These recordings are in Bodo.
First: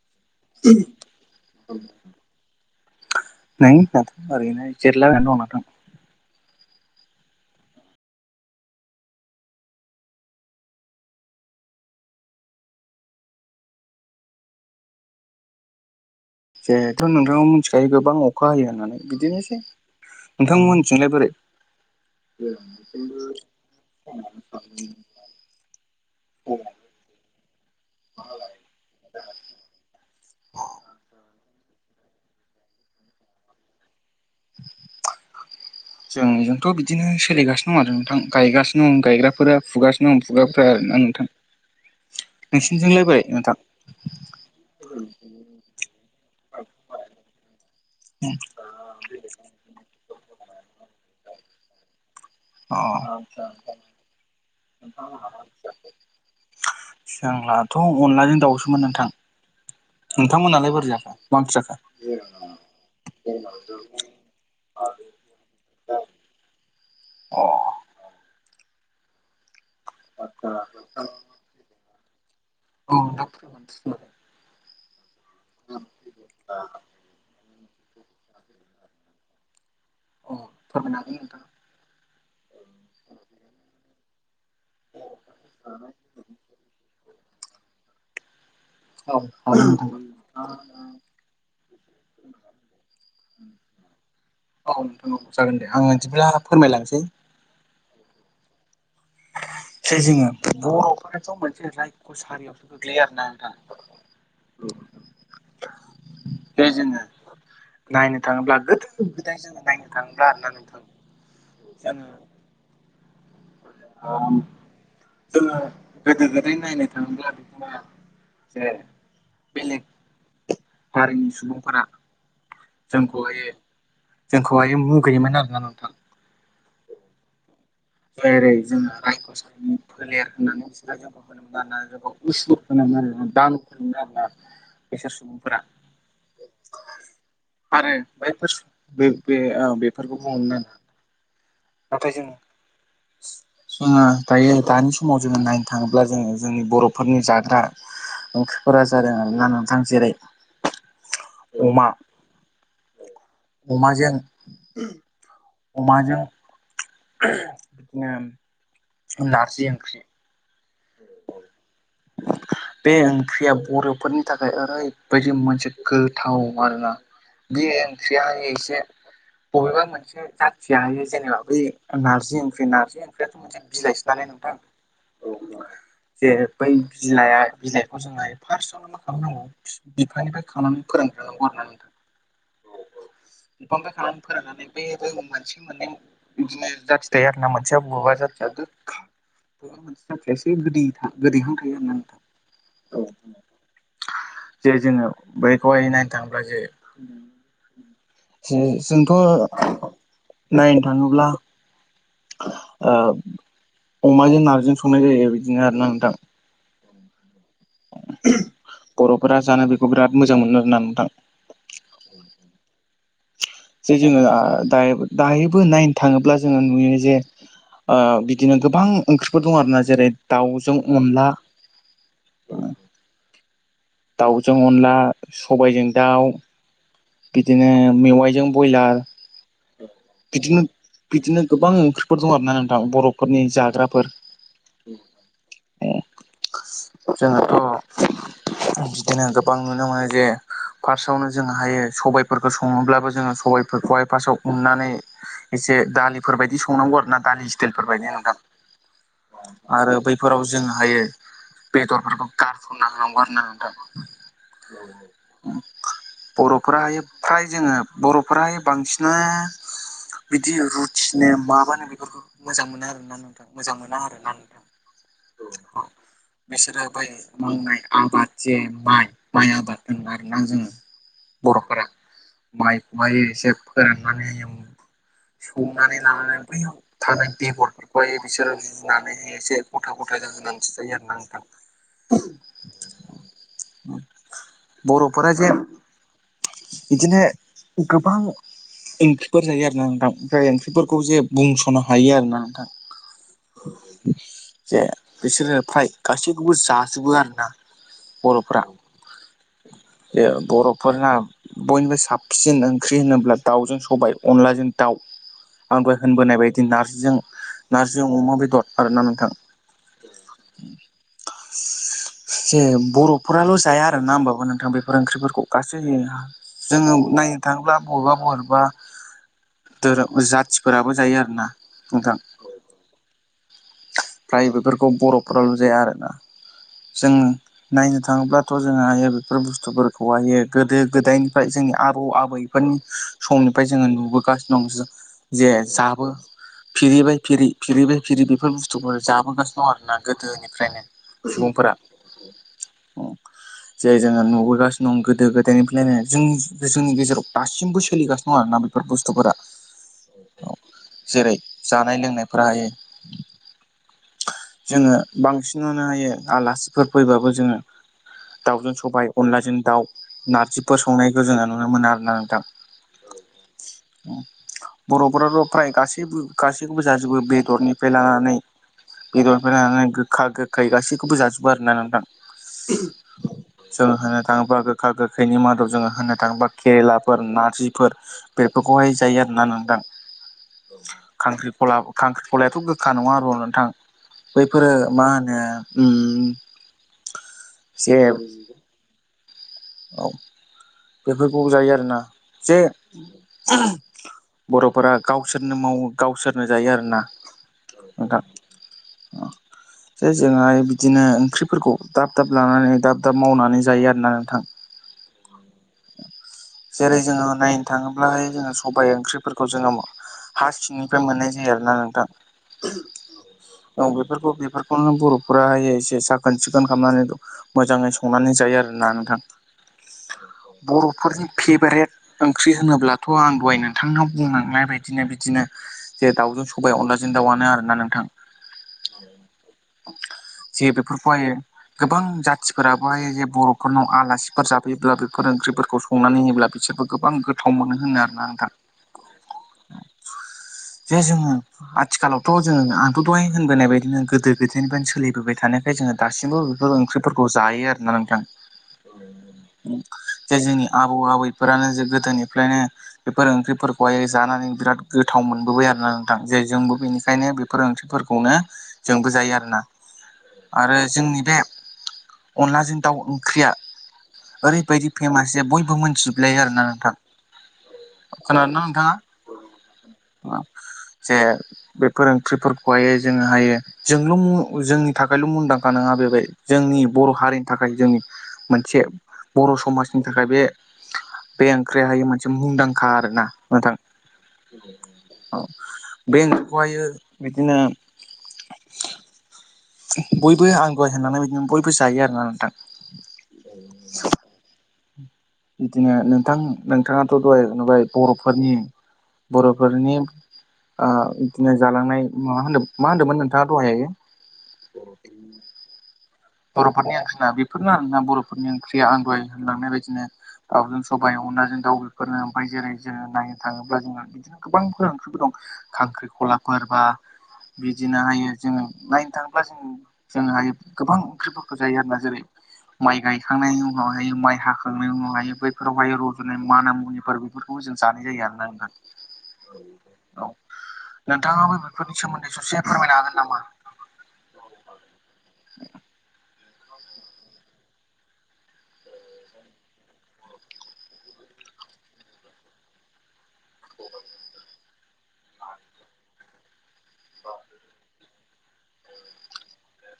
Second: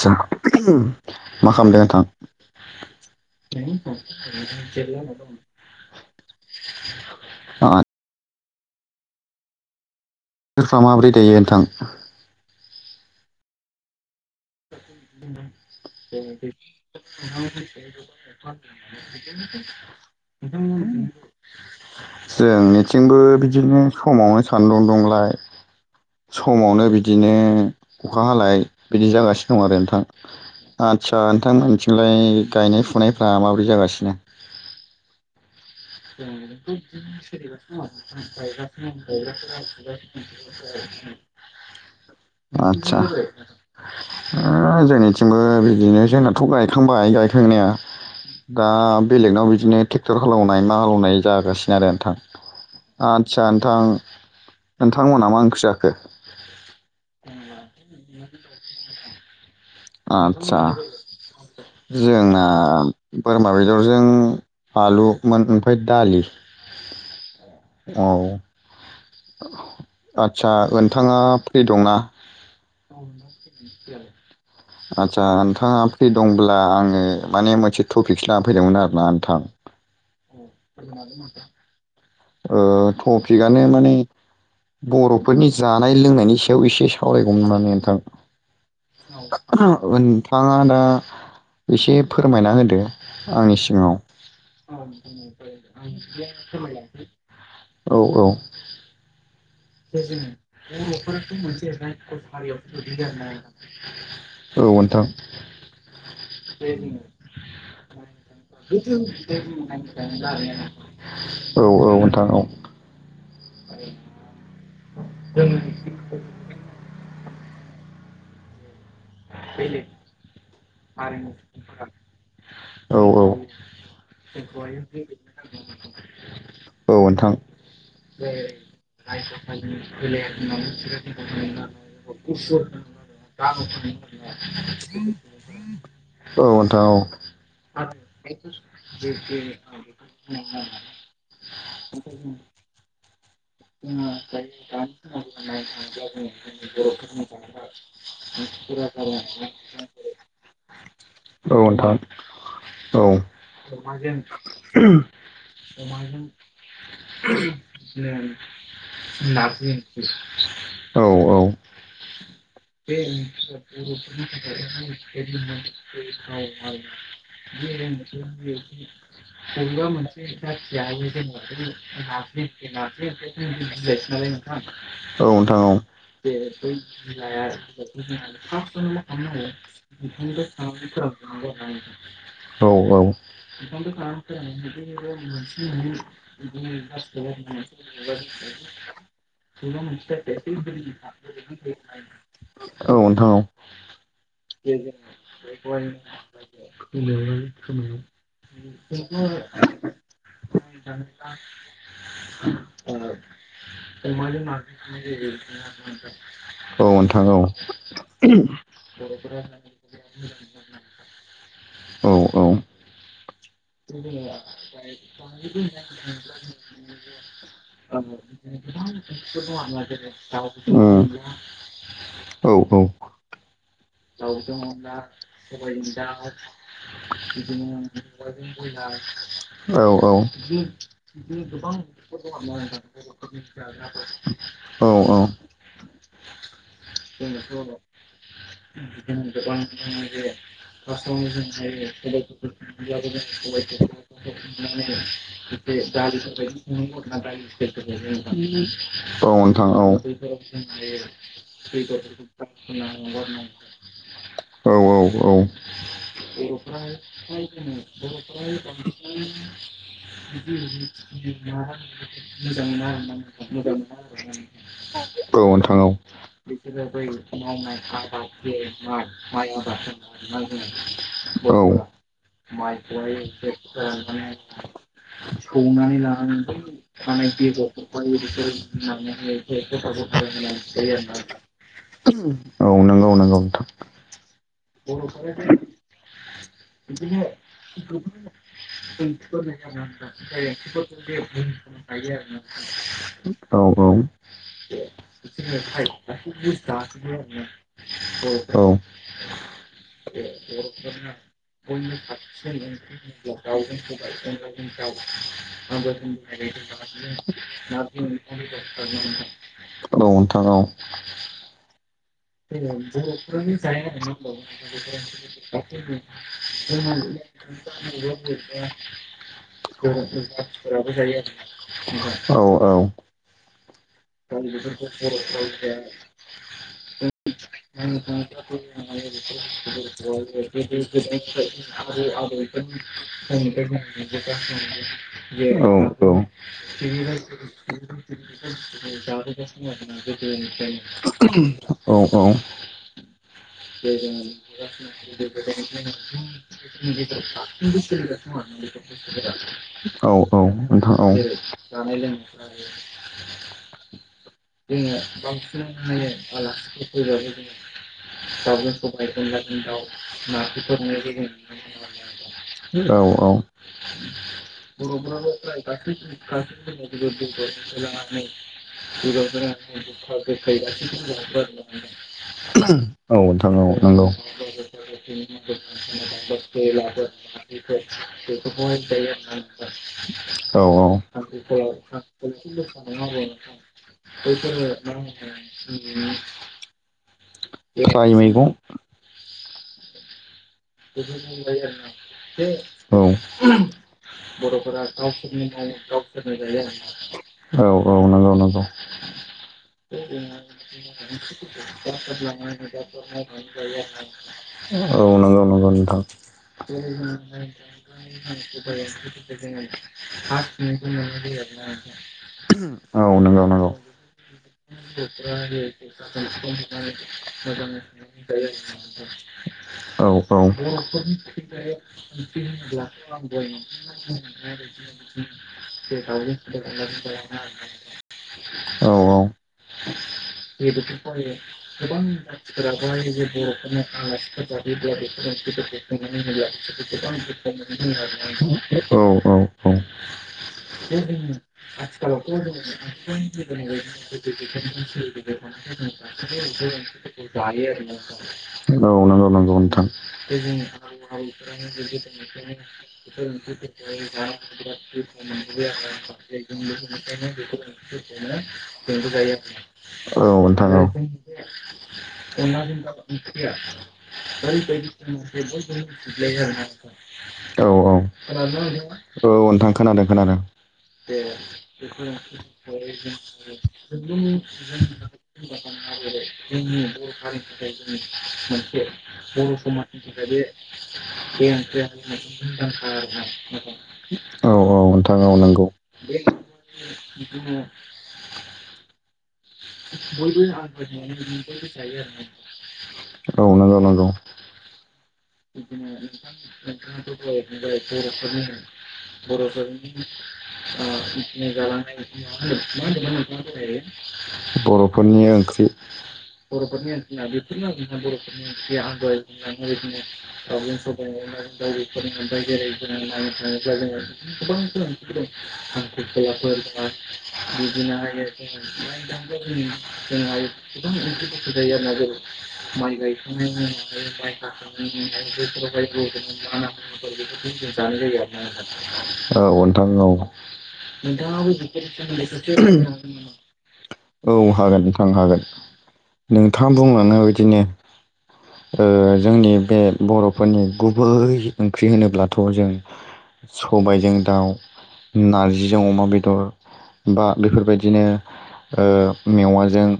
जा मा खालामदों नोंथां? नै दाथ' ओरैनो जिरायलाबायना दं नोंथां। अ बोथोरफ्रा माबोरै दायो नोंथां? [inaudible] [unintelligible] जेथ' नोंथाङा मिथिखायो गोबां अखा हायो होननानै बिदिनोसै नोंथांमोनथिंलाय बोरै जोंनिथिंबो बिदिनो समावबा सान्दुं दंलाय समावनो बिदिनो अखा हालाय बिदि जागासिनो दं आरो। नोंथां आदसा नोंथांमोनथिंलाय गायनाय फुनायफ्रा माबोरै जागासिनो। [unintelligible] जोंजोंथ' बिदिनो [unintelligible] सोलिगासिनो दं आरो नोंथां गायगासिनो दं गायग्राफोरा [unintelligible] फुगासिनो [unintelligible] आदसा नोंसिनिथिंलाय बोरै नोंथां? ओ जोंनिथिंबो बिदिनो जोंनाथ' गायखांबाय गाय जोंनिया दा बेलेगनाव बिदिनो ट्रेक्टर हालौवनाय मा हालौवनाय जागासिनो आरो नोंथां। अ आदसा नोंथां नोंथांमोना मा ओंख्रि जाखो? जोंनाथ' अनलाजों दाउसोमोन नोंथां। आदसा नोंथांमोनालाय बोरै जाखो मा ओंख्रि जाखो जोंना बोरमा बेदरजों आलुमोन ओमफ्राय दालि। अ औल आदसा नोंथाङा फ्रि दंना? औ नोंथां [inaudible] आचसा नोंथाङा फ्रि दंब्ला आङो माने मोनसे टपिकसो लाना फैदोंमोन आरोना नोंथां। औव फोरमायनो होगोन नोंथां। ओ टपिकआनो माने बर'फोरनि जानाय लोंनायनि सायाव एसे सावरायगौमोन नोंथां। औ हागोन नोंथां नोंथाङा दा एसे फोरमायना होदो आंनि सिगाङाव। औ नोंथां जागोन दे आङो बिदिब्ला फोरमायलांनोसै। औ औ जे जोङो बर'फोराथ' मोनसे रायख' सारियावसो गोग्लैयो आरोना नोंथां [unintelligible] औ नोंथां। जे जोङो नायनो थाङोब्ला गोदो गोदाय जोङो नायनो थाङोब्ला आरोना नोंथां औ औ जोङो नोंथां औ। जोङो गोदो गोदाय नायनो थाङोब्ला जे बेलेग हारिनि सुबुंफोरा औ जोंखौहाय जोंखौहाय मुगैयोमोन आरोना नोंथां। औ नोंथां। जेरै जोङो रायखसनि फोलेर होननानै बिसोर जोंखौ होनोम आरोना ज [unintelligible] उसु होनोम आरो। दान खुंङा होनना बिसोर सुबुंफोरा औ नोंथां औ। आरो बेफोर सुबुं बे बे ओ बेफोरखौ बुंङोमोन आरो। [inaudible] [inaudible] जोङो दायो दानि समाव जोङो नायनो थाङोब्ला जोङो जोंनि बर'फोरनि जाग्रा ओंख्रिफोरा जा जादों आरो ना नोंथां जेरै औ अमा नोंथां औ। अमाजों [unintelligible] अमाजों बिदिनो नारजि ओंख्रि। बे ओंख्रियाव बर'फोरनि थाखाय ओरैबायदि मोनसे गोथाव आरोना। बे ओंख्रिया एसे बबेबा मोनसे जाथिया हायो जेनेबा बे नारजि ओंख्रि नारजि ओंख्रियाथ' मोनसे बिलाइसो नालाय नोंथां नोंथां औ औ ए बै बिलाइाया बिलाइखौ जोङो [unintelligible] फार्स्टआवनो मा खालामनांगौ बिफानिफ्राय खानानै फोरानग्रोनांगौ आरो ना नोंथां। औ औ। बिफांनिफ्राय खानानै फोराननानै बे-बे मोनसे मोननै बिदिनो जाथि थायो आरो ना मोनसेया बबेबा जाथिया [unintelligible] खायसे गोदै गोदैहां थायो आरोना नोंथां। औ नोंथां जे जोङो बैखौहाय नायनो थाङोब्ला जे जो जोंथ' नायनो थाङोब्ला ओ अमाजों नारजि नारजिजों संनाय जायो बिदिनो आरोना नोंथां जायो। [unintelligible] औ नोंथां औ। बर'फोरा जानो बेखौ बिराद मोजां मोनो आरोना नोंथां। औ औ। जे जोङो [unintelligible] दायोबो नायनो थाङोब्ला जोङो नुयो [unintelligible] जे ओ बिदिनो ओम गोबां ओंख्रिफोर दं आरोना जेरै औ दाउजों अनला औ। [inaudible] दाउजों अनला, सबायजों दाउ बिदिनो मेवाइजों ब्रयलार औ औ। गोबां ओंख्रिफोर दं आरोना नोंथां बर'फोरनि जाग्राफोर [unintelligible] औ औ। जोंहाथ' बिदिनो गोबां नुनो मोनो जे [unintelligible] फार्स्टआवनो जों हायो सबायफोरखौ [unintelligible] सङोब्लाबो जोङो सबायफोरखौहाय फार्स्टआव उननानै [unintelligible] एसे दालिफोरबायायदि संनांगौ आरो ना औ दालि स्टाइलफोरबायदि नोंथां आरो बैफोराव जों हायो औ। बेदरफोरखौ गारसनना होनांगौ आरो ना [unintelligible] नोंथां औ औ औ। फ्राय फ्राय जोङो बर'फोरा बांसिना बिदि बि रुटिनो माबानो मोजां बेफोरखौ मोजां आरोना मोना नोंथां मोजां मोना आरोना आरो। नोंथां [unintelligible] औ बिसोरो बै नोंथां मावनाय आबाद जे औ माइ माइ आबाद [unintelligible] होनो आरोना जोङो [unintelligible] बर'फोरा औ। माइखौहाय मायखौहाय एसे फोराननानै [unintelligible] सौनानै लानानै बैयाव थानाय बेगरफोरखौहाय बिसोरो जुनानै एसे गथा गथा जाहोनानैसो जायो आरोना नोंथां [unintelligible] [unintelligible] औ नंगौ नों औथ' बर'फोरा जे [unintelligible] बिदिनो गोबां [unintelligible] ओंख्रिफोर जायो आरोना नोंथां [unintelligible] ओमफ्राय ओंख्रिफोरखौ जे बुंस'नो औ हायो आरोना नोंथां औ जे बिसोरो [unintelligible] फ्राय गासैखौबो जाजोबो आरोना [unintelligible] बर'फोरा औ जे बर'फोरना [unintelligible] बयनिफ्राय साबसिन ओंख्रि होनोब्ला दाउजों सबाय [unintelligible] बेदि नारजिजों नारजि अमा बेदर आरोना नोंथां। औ नोंथां औ। जे बर'फोराल' जाया आरोना होनोमबाबो नोंथां बेफोर ओंख्रिफोरखौ गासैबो हा [inaudible] बबेबा धोरोम जाथिफोराबो जायो आरोना नोंथां [unintelligible] औ! औ! फ्राय बेफोरखौ बर'फोराव जाया आरोना। जों नायनो थाङोब्लाथ' जोङो बेफोर बुस्थुफोरखौहाय गोदो गोदायनिफ्राय जोंनि आबौ आबैफोरनि समनिफ्राय जोङो नुबोगासिनो दं जे औ जाबो फिरिबाय फिरि फिरिबाय फिरि बेफोर बुस औ औ [unintelligible] औ औ नोंथां सुबुंफोरा जेरै जोङो नुबोगासिनो दं गोदो गोदायनिफ्रायनो जों जोंनि गेजेराव दासिमबो सोलिगासिनो दं आरोना बेफोर बुस्थुफोरा औ जेरै जानाय लोंनायफोरा हायो जोङो बांसिनानो आलासिफोर फैबा जोङो साब सबाय अनलाजों दाउ ना नारजिफोर बेफोरनो संनायखौ जोङो नुनो लोगोनानै औ औ औ बर'फोर' फ्राय गासैबो गासैखौबो जाजोबो बेदरनिफ्राय लानानै बेदरनिफ्राय लानानै गोखा गोखै गासैखौबो जाजोबो आर ना नोंथां औ नोंथां औ जों नंगौ होननो थाङोबा गोखा गोखैनि मादाव जोङो होननो थाङोबा केरेलाफोर नारजिफोर बेफोरखौहाय जायो आरोना नोंथां औ खांख्रिखला खांख्रिखलायाथ' गोखा नङा आरो नोंथां बैफोरो मा होनो उम जे फोरनो [unintelligible] [unintelligible] मैगं औ बेफोरखौ जायो आरोना जे औ बर'फोरा गावसोरनो मावो गावसोरनो जायो आरो ना औ औ नंगौ नंगौ जे जोंहाय बिदिनो ओंख्रिफोरखौ [unintelligible] दाब दाब लानानै दाब दाब मावनानै जायो आरोना नोंथां औ नंगौ नंगौ नोंथां जेरै जोङो नायनो थाङोब्लाहाय जोङो सबाय ओंख्रिफोरखौ [unintelligible] एरनाङा नोंथां औ नंगौ नंगौ औ बेफोरखौ बेफोरखौनो बर'फोराहाय एसे साखोन सिखोन खालामनानै द औ औ बर'फोरनि फेभारेट ओंख्रि होनोब्लाथ' आं दहाय नोंथांनाव [unintelligible] सबाइ अनलाजों दाआनो आरोना नोंथां औ औ जे बेफोरखौ फायो बेफोरखौहायो गोबां जाथिफोरा जाथिफोराबोहाय बर'फोरनि जे बर'फोरनाव आलासिफोर आसिफोर जाफैयोब्ला बेफोर ओंख्रिफोरखौ संनानै होयोब्ला बिसोरबो गोबां गोथाव मोनो होनो आरोना नोंथां [unintelligible] [unintelligible] औ औ औ जे जोङो आथिखालावथ' आथिखालावथ' आंथ' दहाय जोङो होनबोनाय बायदिनो गोदो गोदायनिफ्रायनो औ सोलिबोबाय थानायखाय जोङो दासिमबो नंगौ बेफोर ओंख्रिफोरखौ जायो नंगौ आरोना नोंथां नोंथां जे जोंनि बेदिनो आबौ आबैफोरानो जे गोदोनिफ्रायनो बेफोर ओंख्रिफोरखौहाय जानानै बिराद गोथाव मोनबोबाय आरो। ना नोंथां जोंबो बेनिखायनो बेफोर ओंख्रिफोरखौनो जोंबो जायो आरोना औ नोंथां आरो। औ जोंनि बे अनलाजों दाउ ओंख्रिया ओैबायदि फेमास जे बय मोनथिजोबलायो आरोना नोंथां औ औ खोनादोंना नोंथाङा औ नोंथां खोनादों खोनादों। जे बेफोर ओंख्रिफोरखौहाय जोङो हायो जोंल' जोंनि थाखायल' मुंदांखा ना नाङा बे जोंनि बर' हारिनि थाखाय जोंनि मोनसे बर' समाजनि थाखाय बे बे ओंख्रियाहायो मोनसे मुंदांखा आरोना नोंथां [unintelligible] औ औ नोंथां औ नंगौ जखहायो बिदिनो [unintelligible] बयबो आं दहाय होनलांनाय बायदिनो बयबो जायो आरोना नोंथां औ नोंगौ नोंगौ बिदिनो नोंथां नोंथाङाथ' दहाय नुबाय बर'फोरनि [unintelligible] बर'फोरनि ओ जालांनाय बिदिनो जालांनाय मा होनदों मा होनदोंमोन नोंथाङा दहाय [unintelligible] बर'फोरनि ओंख्रि बर'फोरनि ओंख्रिना बेफोरनो आरोना बर'फोरनि ओंख्रिया आं दहाय होनलांनाय बायदिनो दाउजों सबाय अनलाजों दाउ बेफोरनो ओमफ्राय जेरै जोङो नायनो थाङोब्ला जोङो बिदिनो [unintelligible] [unintelligible] गोबांफोर ओंख्रिफोर दं खांख्रिखलाफोर बा बिदिनो हायो जोङो नायनो थाङोब्ला [unintelligible] जों जों हायो गोबां ओंख्रिफोरखौ जायो आरोना जेरै माइ गायखांनायनि उनावहाय माइ [unintelligible] हाखांनायनि उनावहाय बैफोरावहाय रज'नाय माना मुनिफोर बेफोरखौ जों जानाय जायो आरोना नोंथां [unintelligible] औ [inaudible] नोंथाङाबो बेफोरनि सोमोन्दै ससे फोरमायनो हागोन नामा औ हागोन नोंथां हागोन नोंथाङा बुंलाङनाय बादिनो ओ जोंनि बे बरफोरनि गुबै ओंख्रि होनोब्लाथ जों सबायजों दाउ नारजिजों अमा बेदर बा बेफोरबायदिनो ओ मेवाजों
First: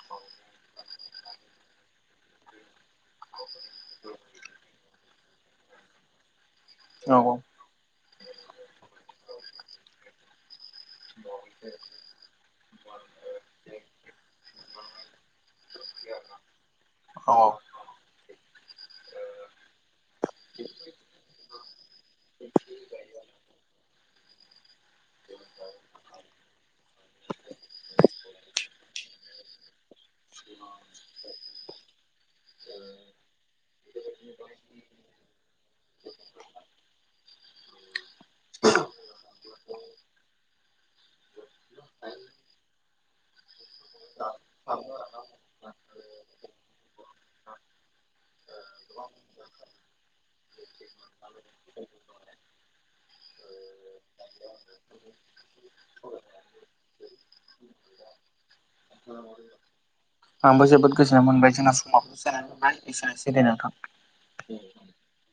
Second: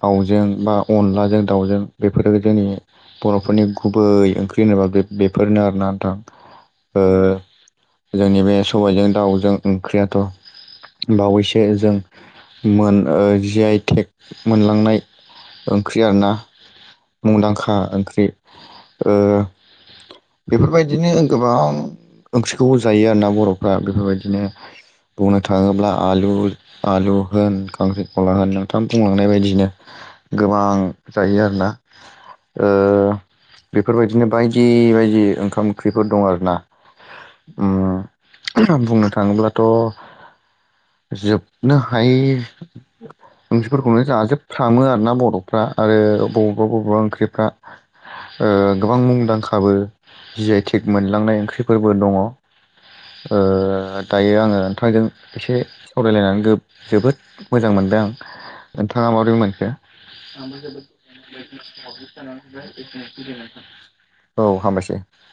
दाउजों बा अनलाजों दाउजों बेफोरो जोंनि बरफोरनि गुबै ओंख्रि होनोबा बेफोरनो आरोना नोंथां ओ औ औ जोंनि बे सबायजों दाउजों ओंख्रियाथ बावैसो जों मोन ओ जि आइ थेक मोनलांनाय ओंख्रि आरोना औ मुंदांखा ख्रि ओ बेफोरबायदिनो गोबां ओंख्रिखौबो जायो आरोना बरफ्रा बेफोरबायदिनो बुंनो थाङोब्ला आलु आलु होन खांख्रिखौला होन नोंथां बुंलांनाय बायदिनो गोबां जायो आरोना ओ बेफोरबायदिनो बायदि बायदि ओंखाम ओंख्रिफोर दं आरो ना उम बुंनो थाङोब्लाथ जोबनो हायि ओंख्रिफोरखौनो जाजोबस्रामो आरोना बरफ्रा आरो बबेबा बबेबा ओंख्रिफ्रा ओ गोबां मुंदांखाबो जि आइ थेक मोनलांनाय ओंख्रिफोरबो दङ ओ दायो आङो नोंथांजों एसे जोबोद मोजां मोनदों आं नोंथाङा माबोरै मोनखो? आंबो जोबोद गोजोना मोनबाय जोंना समाव औ हामबायसै [unintelligible]